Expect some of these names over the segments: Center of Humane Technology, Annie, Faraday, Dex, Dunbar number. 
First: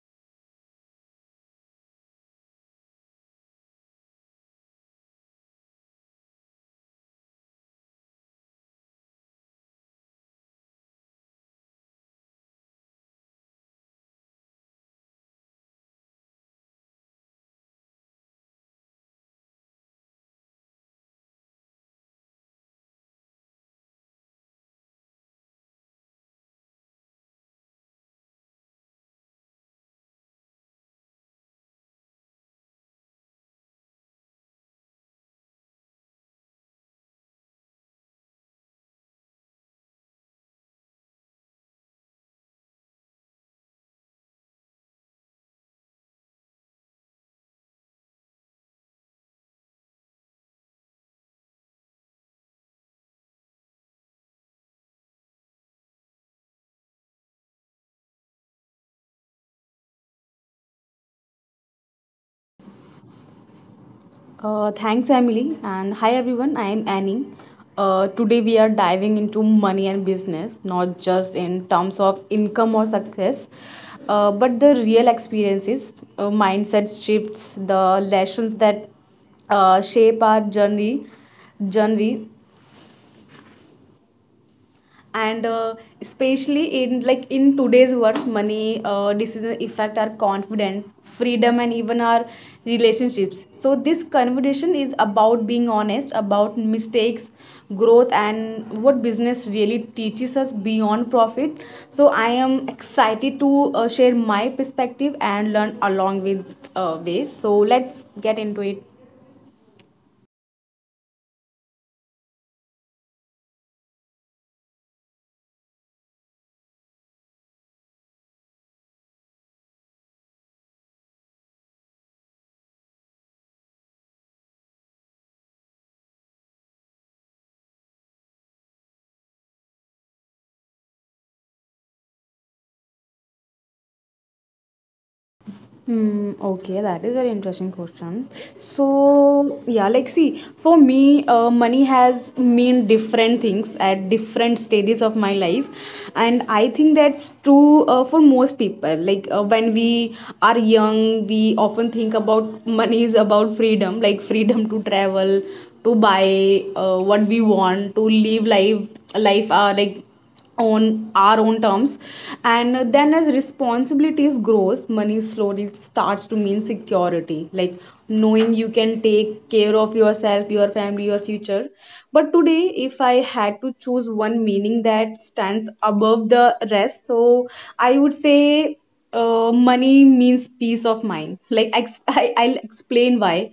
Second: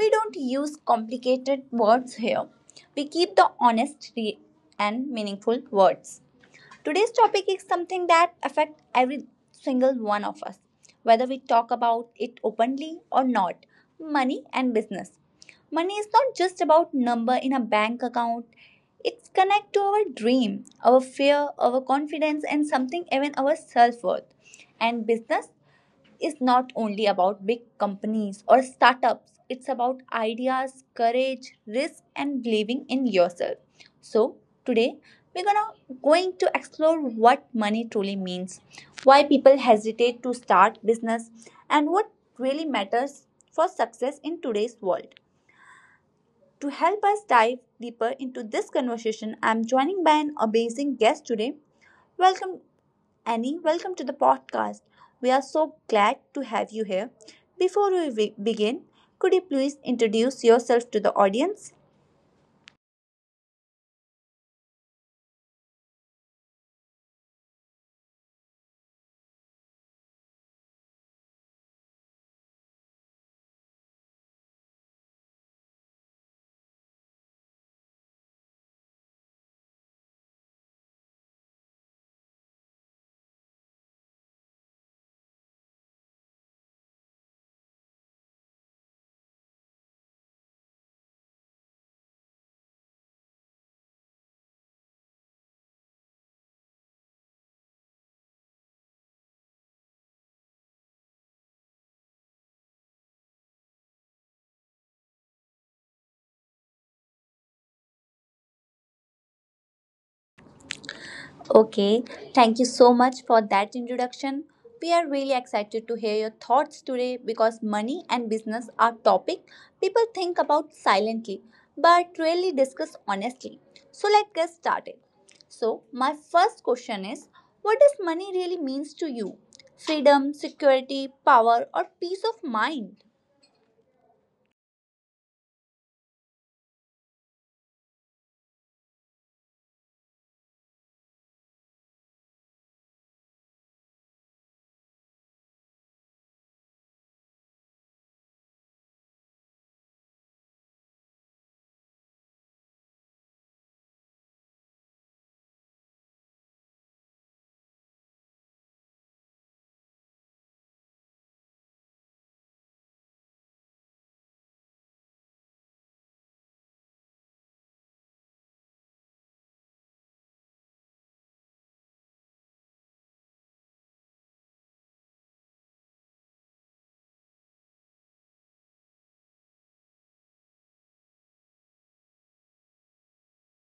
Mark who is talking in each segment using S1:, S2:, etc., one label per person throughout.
S1: We don't use complicated words here. We keep the honest and meaningful words. Today's topic is something that affects every single one of us, whether we talk about it openly or not, money and business. Money is not just about number in a bank account. It's connect to our dream, our fear, our confidence and something even our self-worth. And business is not only about big companies or startups, it's about ideas, courage, risk, and believing in yourself. So, today we're gonna going to explore what money truly means, why people hesitate to start business, and what really matters for success in today's world. To help us dive deeper into this conversation, I'm joining by an amazing guest today. Welcome Annie, welcome to the podcast. We are so glad to have you here. Before we begin, could you please introduce yourself to the audience?
S2: Thanks, Emily. And hi, everyone. I am Annie. Today, we are diving into money and business, not just in terms of income or success, but the real experiences, mindset shifts, the lessons that shape our journey and especially in like in today's world, money decision affect our confidence, freedom, and even our relationships. So this conversation is about being honest about mistakes, growth, and what business really teaches us beyond profit. So I am excited to share my perspective and learn along with way. So let's get into it.
S1: Okay, thank you so much for that introduction. We are really excited to hear your thoughts today because money and business are topic people think about silently but rarely discuss honestly. So let's get started. So my first question is, what does money really means to you? Freedom, security, power or peace of mind?
S2: Hmm, okay, that is very interesting question. So, yeah, like see, for me, money has mean different things at different stages of my life, and I think that's true for most people. Like when we are young, we often think about money is about freedom, like freedom to travel, to buy what we want, to live life like on our own terms. And then as responsibilities grows, money slowly starts to mean security, like knowing you can take care of yourself, your family, your future. But today, if I had to choose one meaning that stands above the rest, so I would say money means peace of mind. Like I'll explain why.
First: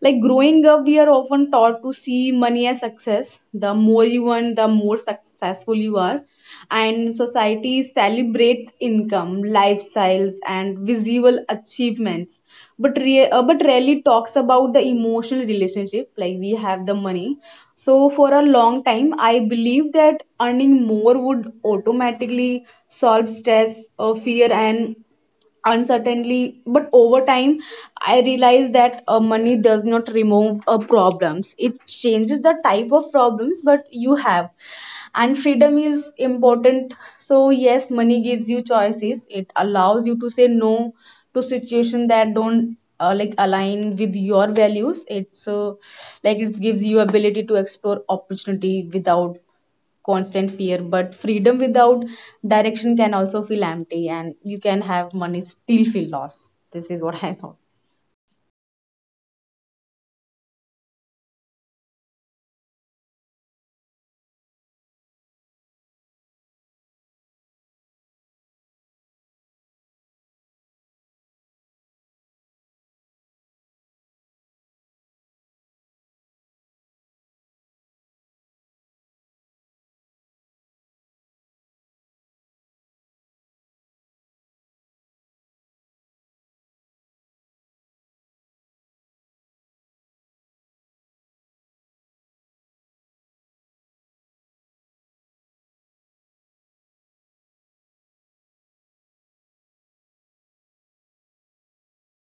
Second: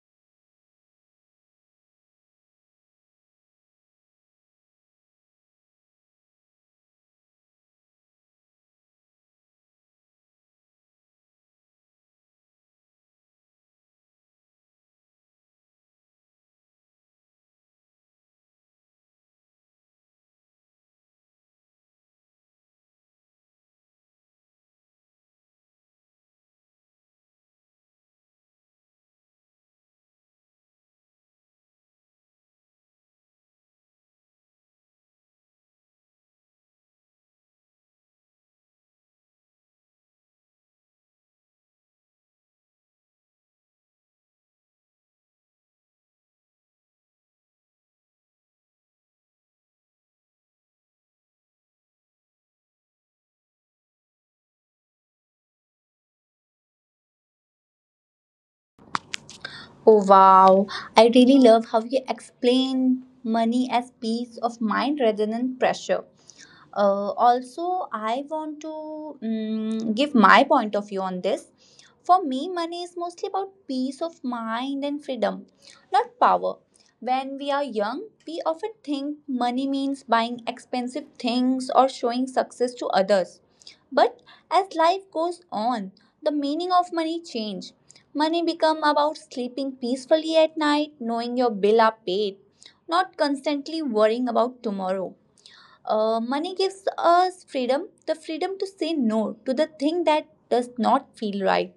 S2: Like growing up, we are often taught to see money as success. The more you earn, the more successful you are. And society celebrates income, lifestyles, and visible achievements, but but rarely talks about the emotional relationship. Like we have the money. So for a long time, I believe that earning more would automatically solve stress, fear, and uncertainly. But over time, I realized that money does not remove problems, it changes the type of problems but you have. And freedom is important. So yes, money gives you choices, it allows you to say no to situations that don't like align with your values. It's like it gives you ability to explore opportunity without constant fear. But freedom without direction can also feel empty, and you can have money still feel lost. This is what I thought.
S1: Oh wow, I really love how you explain money as peace of mind rather than pressure. Also, I want to give my point of view on this. For me, money is mostly about peace of mind and freedom, not power. When we are young, we often think money means buying expensive things or showing success to others. But as life goes on, the meaning of money change. Money become about sleeping peacefully at night, knowing your bill are paid, not constantly worrying about tomorrow. Money gives us freedom, the freedom to say no to the thing that does not feel right,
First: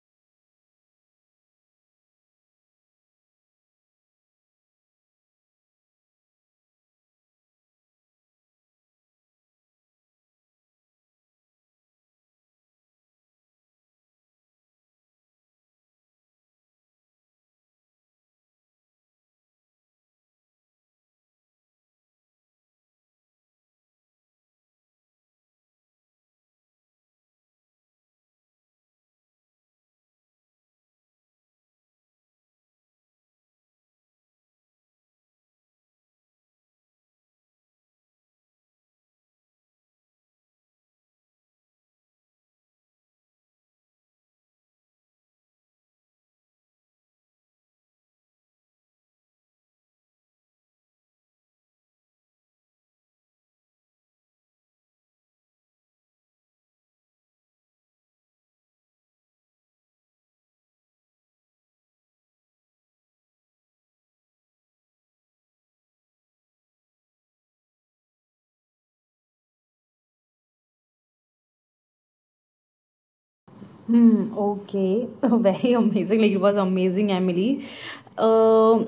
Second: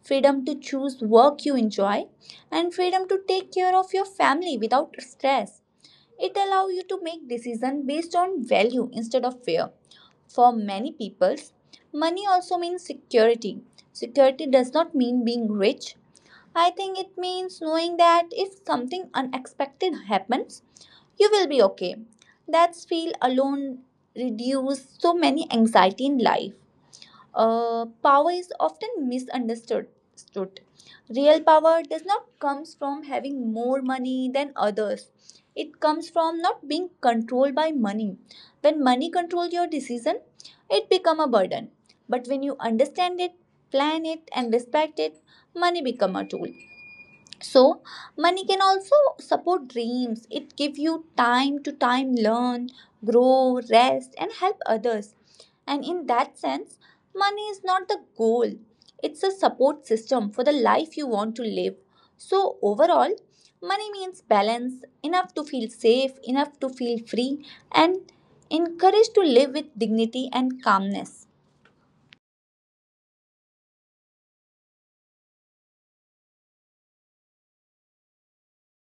S1: freedom to choose work you enjoy, and freedom to take care of your family without stress. It allows you to make decisions based on value instead of fear. For many peoples, money also means security. Security does not mean being rich. I think it means knowing that if something unexpected happens, you will be okay. That's feel alone reduce so many anxiety in life. Power is often misunderstood. Stood. Real power does not comes from having more money than others. It comes from not being controlled by money. When money controls your decision, it become a burden. But when you understand it, plan it, and respect it, money become a tool. So money can also support dreams. It give you time to time learn, grow, rest and help others, and in that sense money is not the goal, it's a support system for the life you want to live. So overall, money means balance, enough to feel safe, enough to feel free, and encouraged to live with dignity and calmness.
S2: Hmm, okay. Very amazing. Like it was amazing, Emily. Um,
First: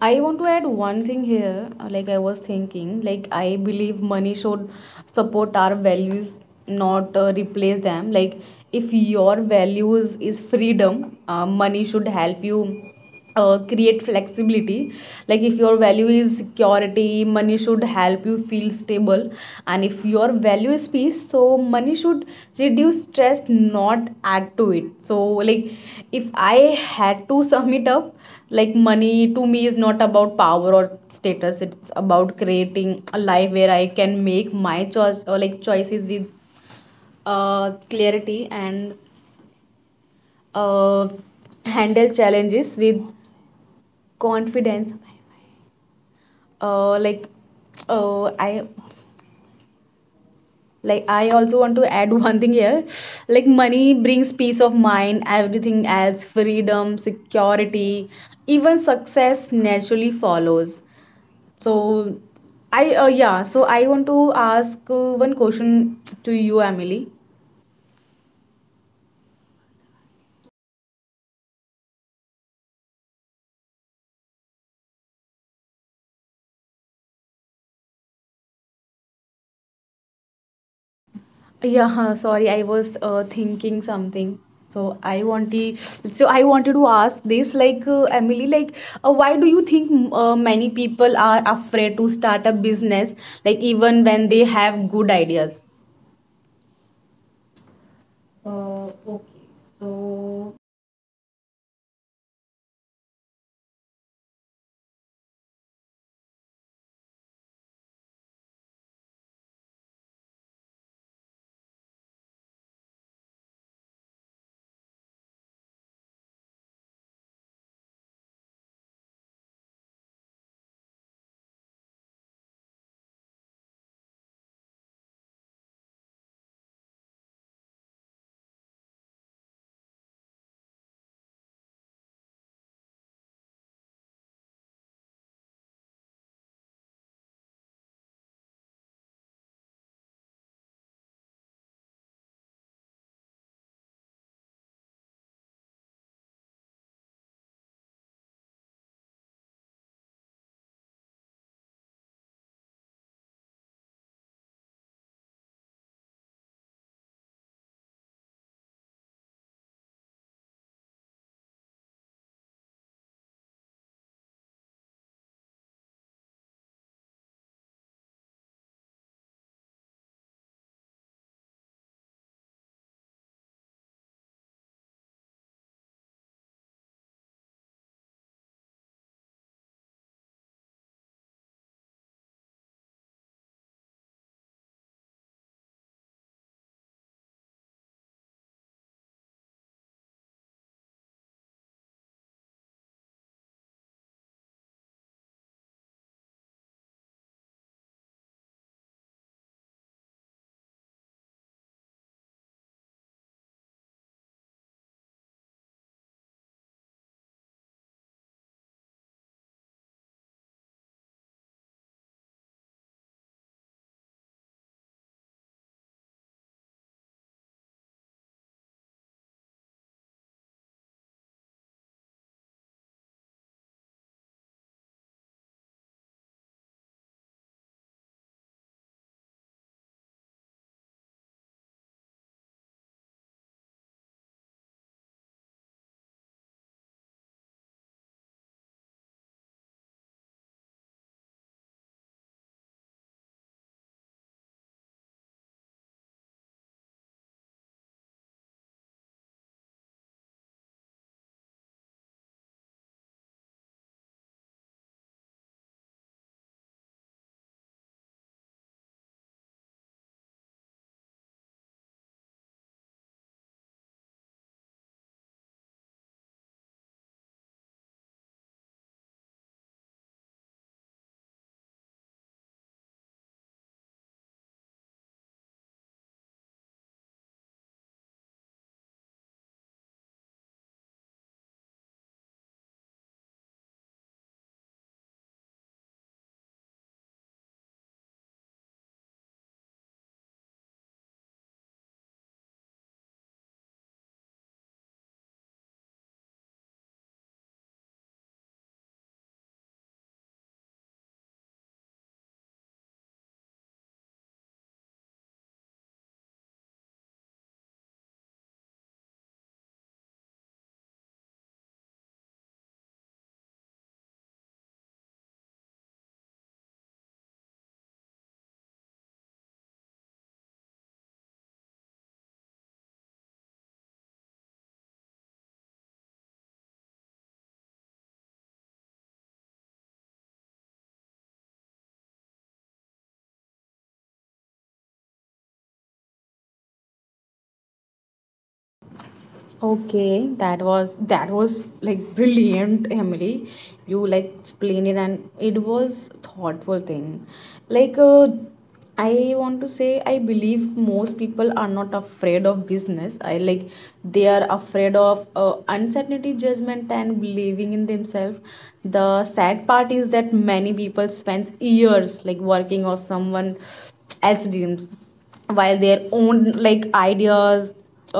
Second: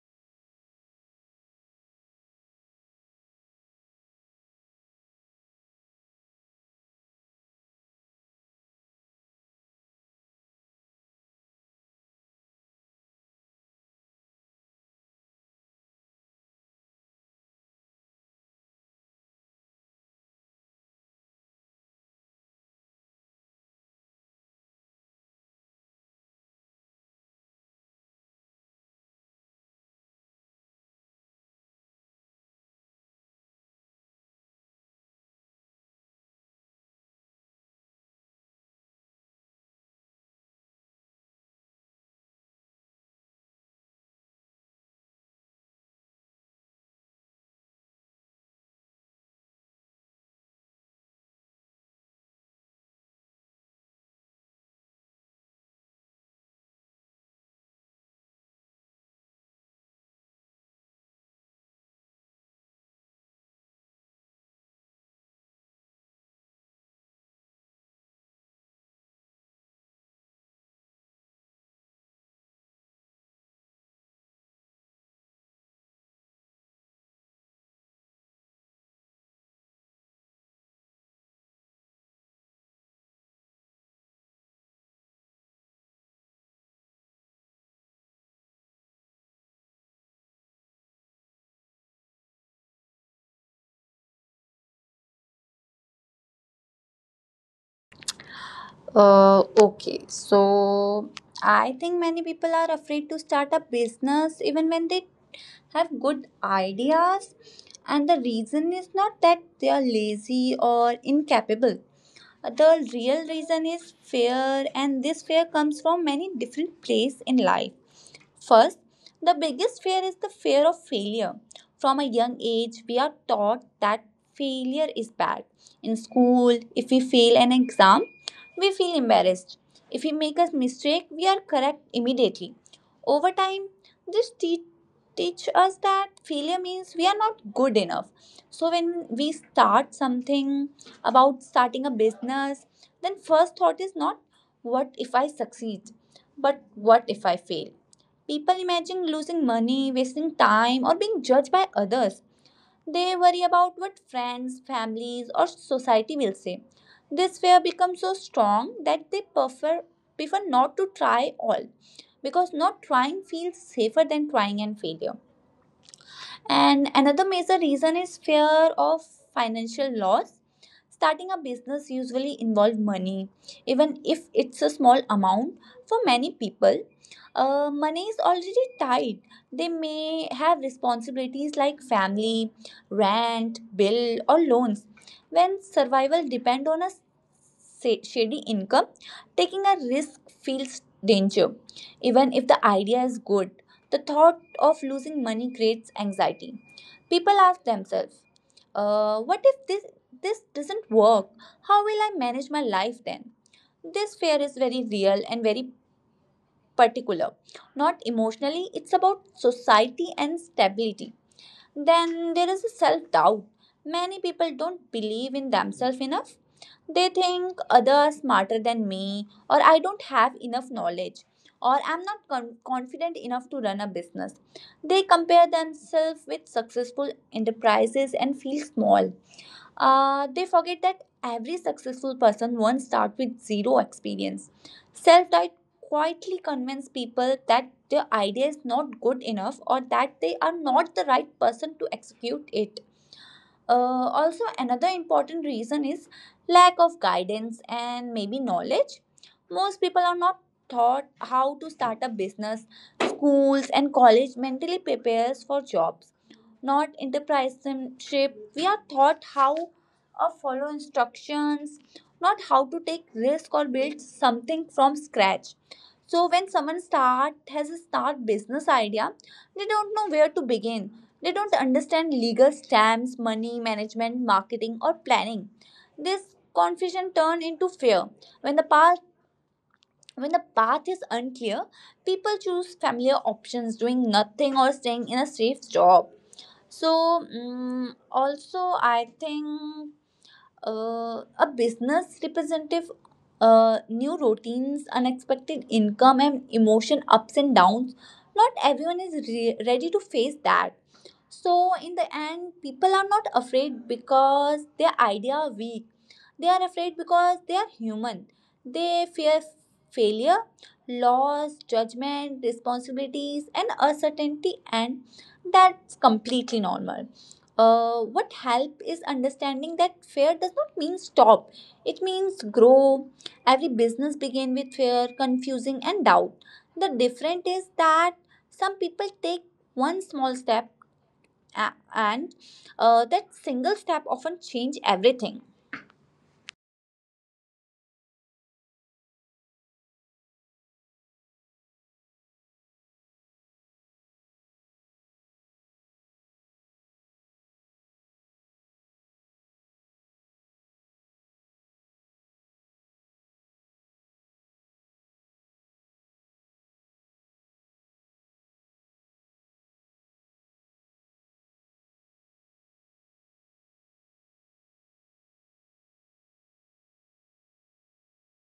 S2: I want to add one thing here. Like I was thinking, like I believe money should support our values, not replace them. Like if your values is freedom, money should help you create flexibility. Like if your value is security, money should help you feel stable. And if your value is peace, so money should reduce stress, not add to it. So like if I had to sum it up, like money to me is not about power or status. It's about creating a life where I can make my choice, or like choices with clarity and uh, handle challenges with confidence. uh like uh i like I also want to add one thing here. Like money brings peace of mind, everything else, freedom, security, even success naturally follows. So I yeah, so I want to ask one question to you, Emily. Yeah, huh, sorry, I was thinking something. So I wanted to ask this, like Emily, like why do you think many people are afraid to start a business, like even when they have good ideas? Okay,
S1: Okay,
S2: so
S1: so I think many people are afraid to start a business even when they have good ideas, and the reason is not that they are lazy or incapable. The real reason is fear, and this fear comes from many different places in life. First, the biggest fear is the fear of failure. From a young age, we are taught that failure is bad. In school, if we fail an exam, we feel embarrassed. If we make a mistake, we are correct immediately. Over time, this teach us that failure means we are not good enough. So when we start something about starting a business, then first thought is not what if I succeed, but what if I fail? People imagine losing money, wasting time, or being judged by others. They worry about what friends, families, or society will say. This fear becomes so strong that they prefer not to try all, because not trying feels safer than trying and failure. And another major reason is fear of financial loss. Starting a business usually involves money, even if it's a small amount. For many people, money is already tight. They may have responsibilities like family, rent, bill, or loans. When survival depend on a shady income, taking a risk feels danger. Even if the idea is good, the thought of losing money creates anxiety. People ask themselves, what if this doesn't work? How will I manage my life then? This fear is very real and very particular. Not emotionally, it's about society and stability. Then there is a self doubt. Many people don't believe in themselves enough. They think others smarter than me, or I don't have enough knowledge, or I'm not confident enough to run a business. They compare themselves with successful enterprises and feel small. They forget that every successful person once started with zero experience. Self doubt quietly convinces people that their idea is not good enough or that they are not the right person to execute it. Also, another important reason is lack of guidance and maybe knowledge. Most people are not taught how to start a business. Schools and college mentally prepares for jobs, not entrepreneurship. We are taught how to follow instructions, not how to take risk or build something from scratch. So when someone start has a start business idea, they don't know where to begin. They don't understand legal stamps, money management, marketing, or planning. This confusion turns into fear. When the path when the path is unclear, people choose familiar options, doing nothing or staying in a safe job. So also, I think a business representative. New routines, unexpected income, and emotion ups and downs. Not everyone is ready to face that. So in the end, people are not afraid because their idea are weak. They are afraid because they are human. They fear failure, loss, judgment, responsibilities, and uncertainty, and that's completely normal. What help is understanding that fear does not mean stop. It means grow. Every business begin with fear, confusing, and doubt. The difference is that some people take one small step and that single step often change everything.
S2: okay, that was like brilliant, Emily. You like explained it, and it was thoughtful thing. Like I want to say, I believe most people are not afraid of business. I like they are afraid of uncertainty, judgment, and believing in themselves. The sad part is that many people spend years like working on someone else dreams, while their own like ideas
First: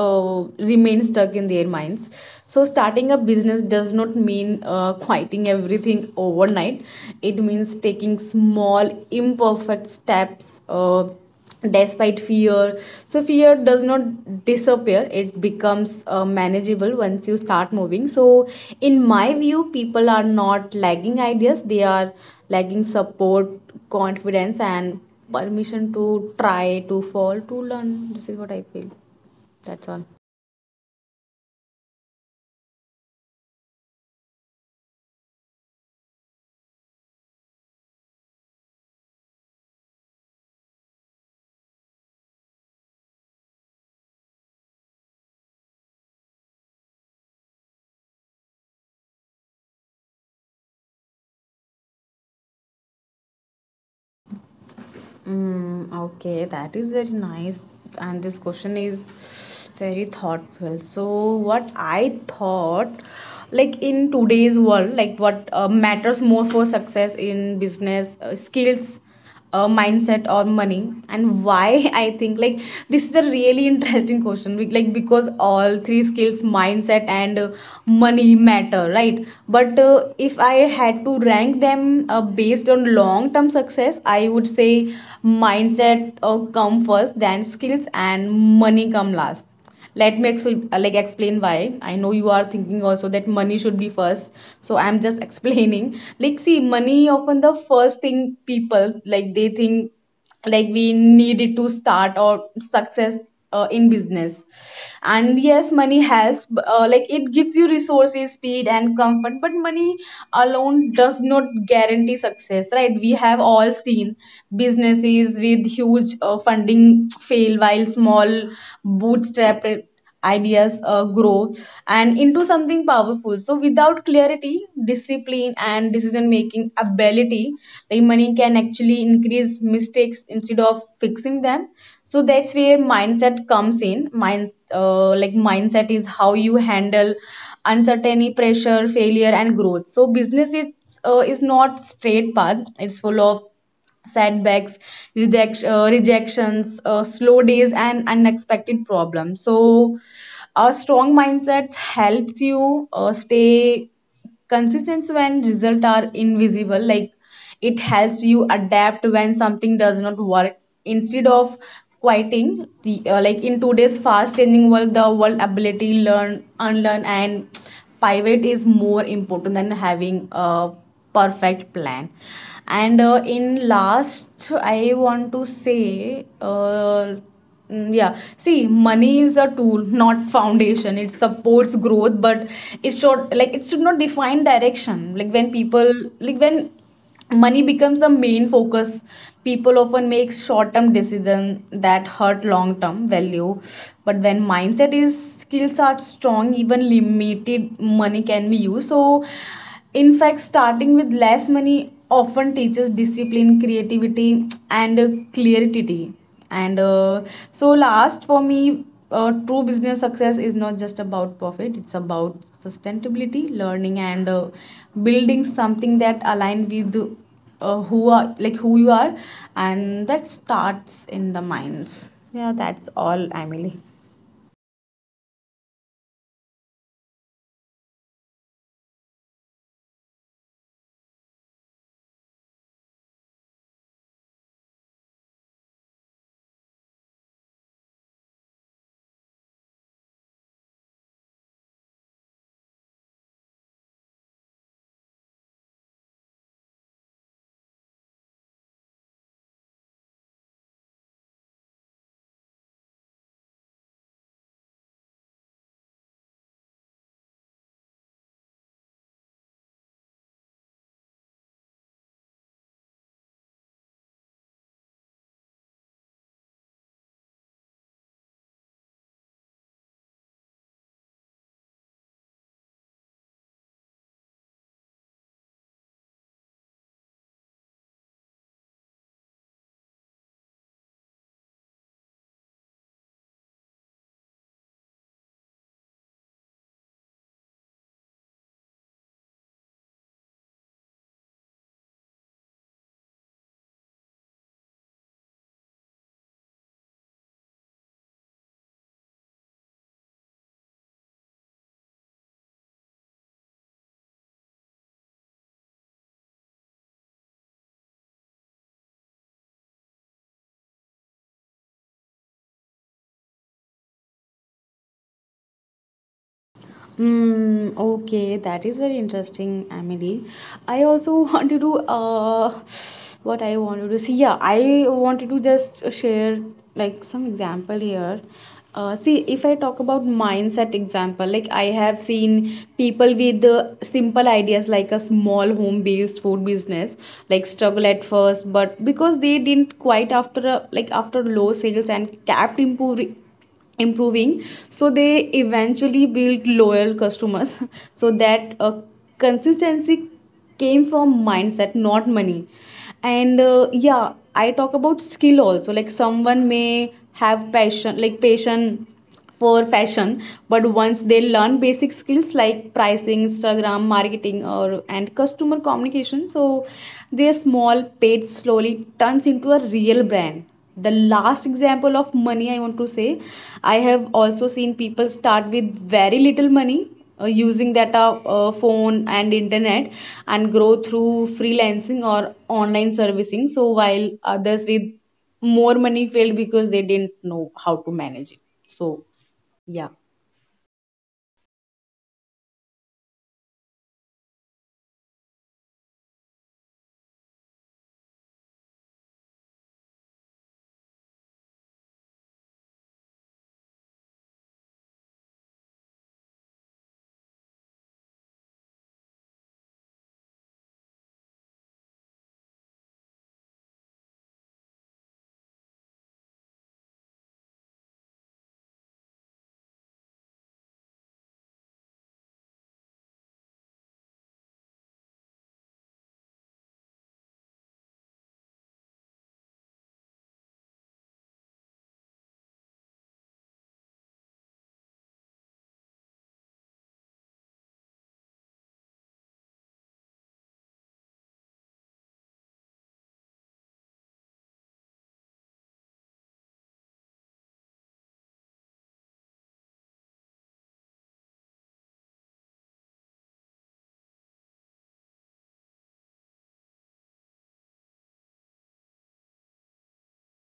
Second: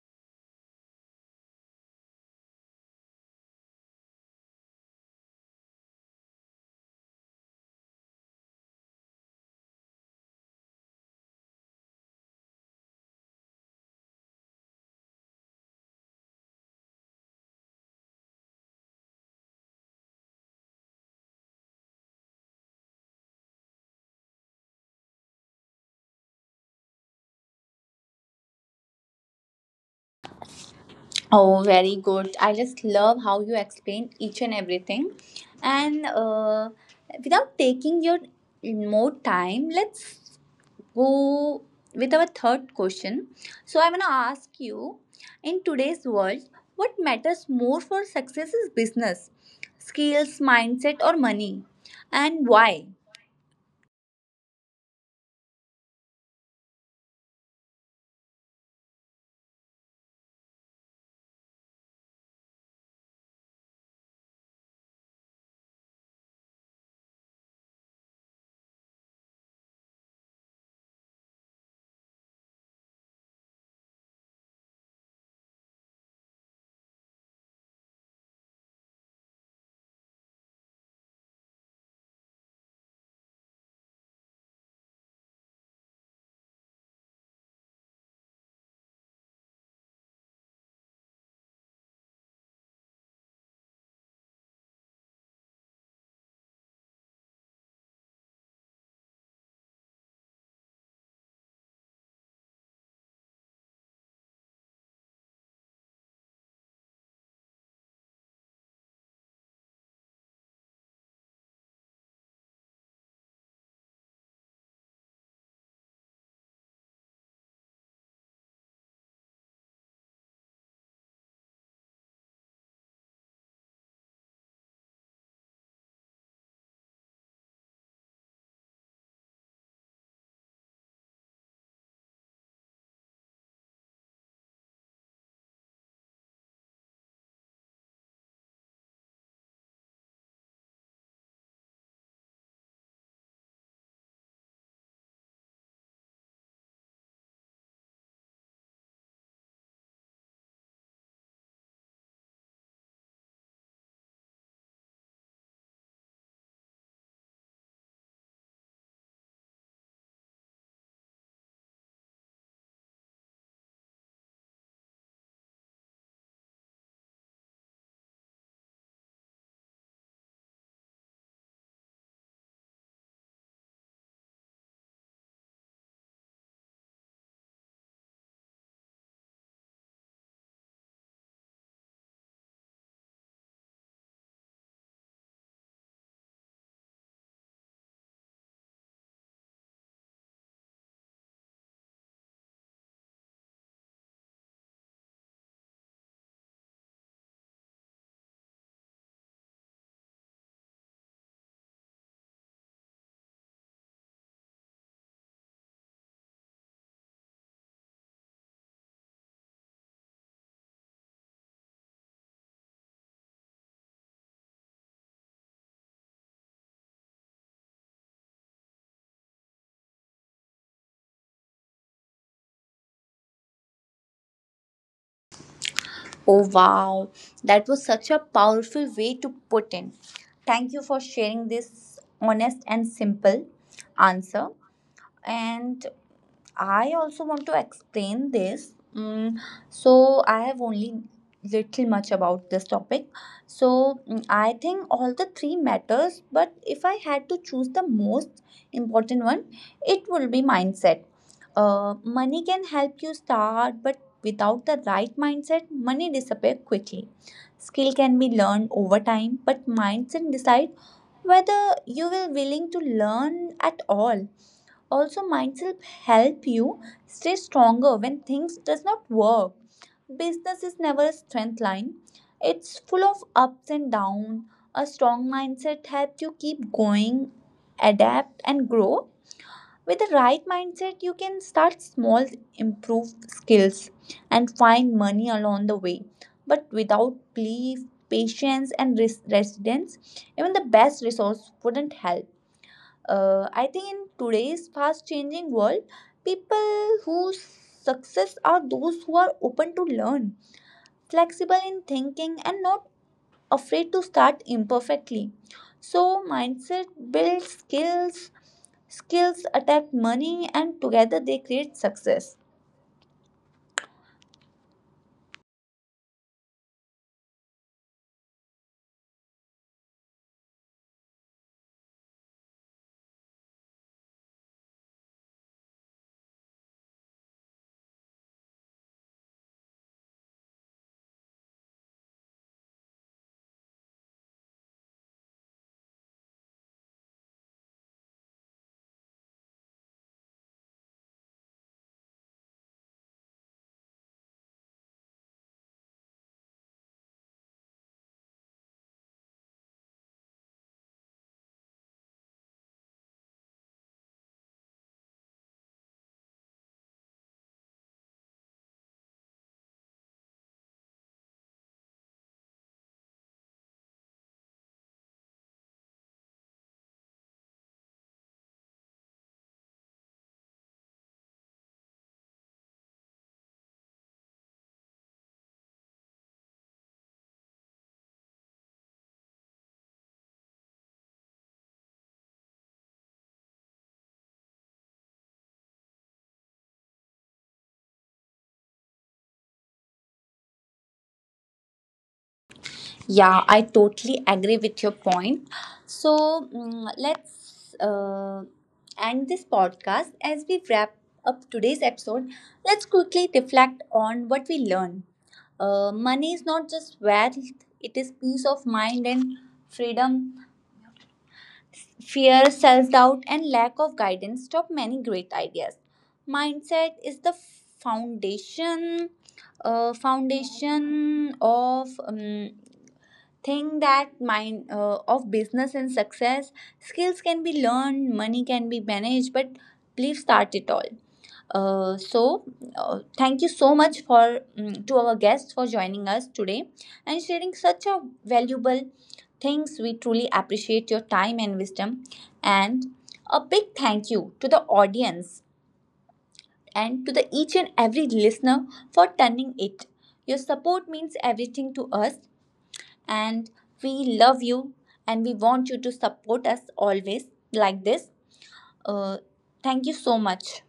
S2: remain stuck in their minds. So starting a business does not mean quitting everything overnight, it means taking small imperfect steps despite fear. So fear does not disappear, it becomes manageable once you start moving. So in my view, people are not lagging ideas, they are lagging support, confidence, and permission to try, to fall, to learn. This is what I feel. That's all.
S1: Oh, very good. I just love how you explain each and everything. And without taking your more time, let's go with our third question. So, I'm going to ask you, in today's world, what matters more for success is business, skills, mindset, or money, and why?
S2: Mm, okay, that is very nice. And this question is very thoughtful. So, what I thought, like in today's world, like what matters more for success in business, skills, mindset, or money, and why? I think like this is a really interesting question. Like because all three, skills, mindset, and money matter, right? But if I had to rank them based on long term success, I would say mindset come first, then skills, and money come last. Let me like explain why. I know you are thinking also that money should be first, so I'm just explaining. Like see, money often the first thing people like they think, like we needed to start or success in business. And yes, money helps, like it gives you resources, speed, and comfort. But money alone does not guarantee success, right? We have all seen businesses with huge funding fail, while small bootstrap ideas grow and into something powerful. So without clarity, discipline, and decision making ability, like money can actually increase mistakes instead of fixing them. So that's where mindset comes in. Minds Like mindset is how you handle uncertainty, pressure, failure, and growth. So business is is not straight path, it's full of setbacks, reject, rejections, slow days, and unexpected problems. So a strong mindset helps you stay consistency when results are invisible. Like it helps you adapt when something does not work instead of quieting the like in today's fast changing world, the world ability learn, unlearn, and pivot is more important than having a perfect plan. And in last I want to say mm, yeah, see, money is a tool, not foundation. It supports growth, but it should like it should not define direction. Like when people like when money becomes the main focus, people often make short-term decisions that hurt long-term value. But when mindset is skills are strong, even limited money can be used. So in fact, starting with less money often teaches discipline, creativity, and clarity. And so, last for me, true business success is not just about profit, it's about sustainability, learning, and building something that align with who are like who you are, and that starts in the minds. Yeah, that's all, Emily.
S1: Oh, wow. That was such a powerful way to put in. Thank you for sharing this honest and simple answer. And I also want to explain this. So I have only little much about this topic. So I think all the three matters, but if I had to choose the most important one, it will be mindset. Money can help you start, but without the right mindset, money disappears quickly. Skill can be learned over time, but mindset decide whether you will willing to learn at all. Also, mindset help you stay stronger when things does not work. Business is never a strength line. It's full of ups and downs. A strong mindset helps you keep going, adapt and grow. With the right mindset, you can start small, improve skills, and find money along the way. But without belief, patience, and resilience, even the best resource wouldn't help. I think in today's fast changing world, people whose success are those who are open to learn, flexible in thinking, and not afraid to start imperfectly. So, mindset builds skills, skills attract money, and together they create success.
S2: Mm, okay, that is very interesting, Emily. I also wanted to what I wanted to see. Yeah, I wanted to just share like some example here. See, if I talk about mindset example, like I have seen people with simple ideas like a small home-based food business, like struggle at first, but because they didn't quite after a, like after low sales and kept improving, so they eventually built loyal customers. So that consistency came from mindset, not money. And yeah, I talk about skill also, like someone may have passion for fashion, but once they learn basic skills like pricing, Instagram marketing, or and customer communication, so their small paid slowly turns into a real brand. The last example of money I want to say, I have also seen people start with very little money, using data, phone and internet, and grow through freelancing or online servicing. So while others with more money failed because they didn't know how to manage it. So yeah.
S1: Yeah, I totally agree with your point. So let's end this podcast. As we wrap up today's episode, let's quickly reflect on what we learned. Money is not just wealth, it is peace of mind and freedom. Fear, self doubt, and lack of guidance stop many great ideas. Mindset is the foundation, foundation of. Think that mind of business and success. Skills can be learned, money can be managed, but believe start it all. So thank you so much for to our guests for joining us today and sharing such a valuable things. We truly appreciate your time and wisdom, and a big thank you to the audience and to the each and every listener for turning it. Your support means everything to us, and we love you, and we want you to support us always like this. Uh, thank you so much.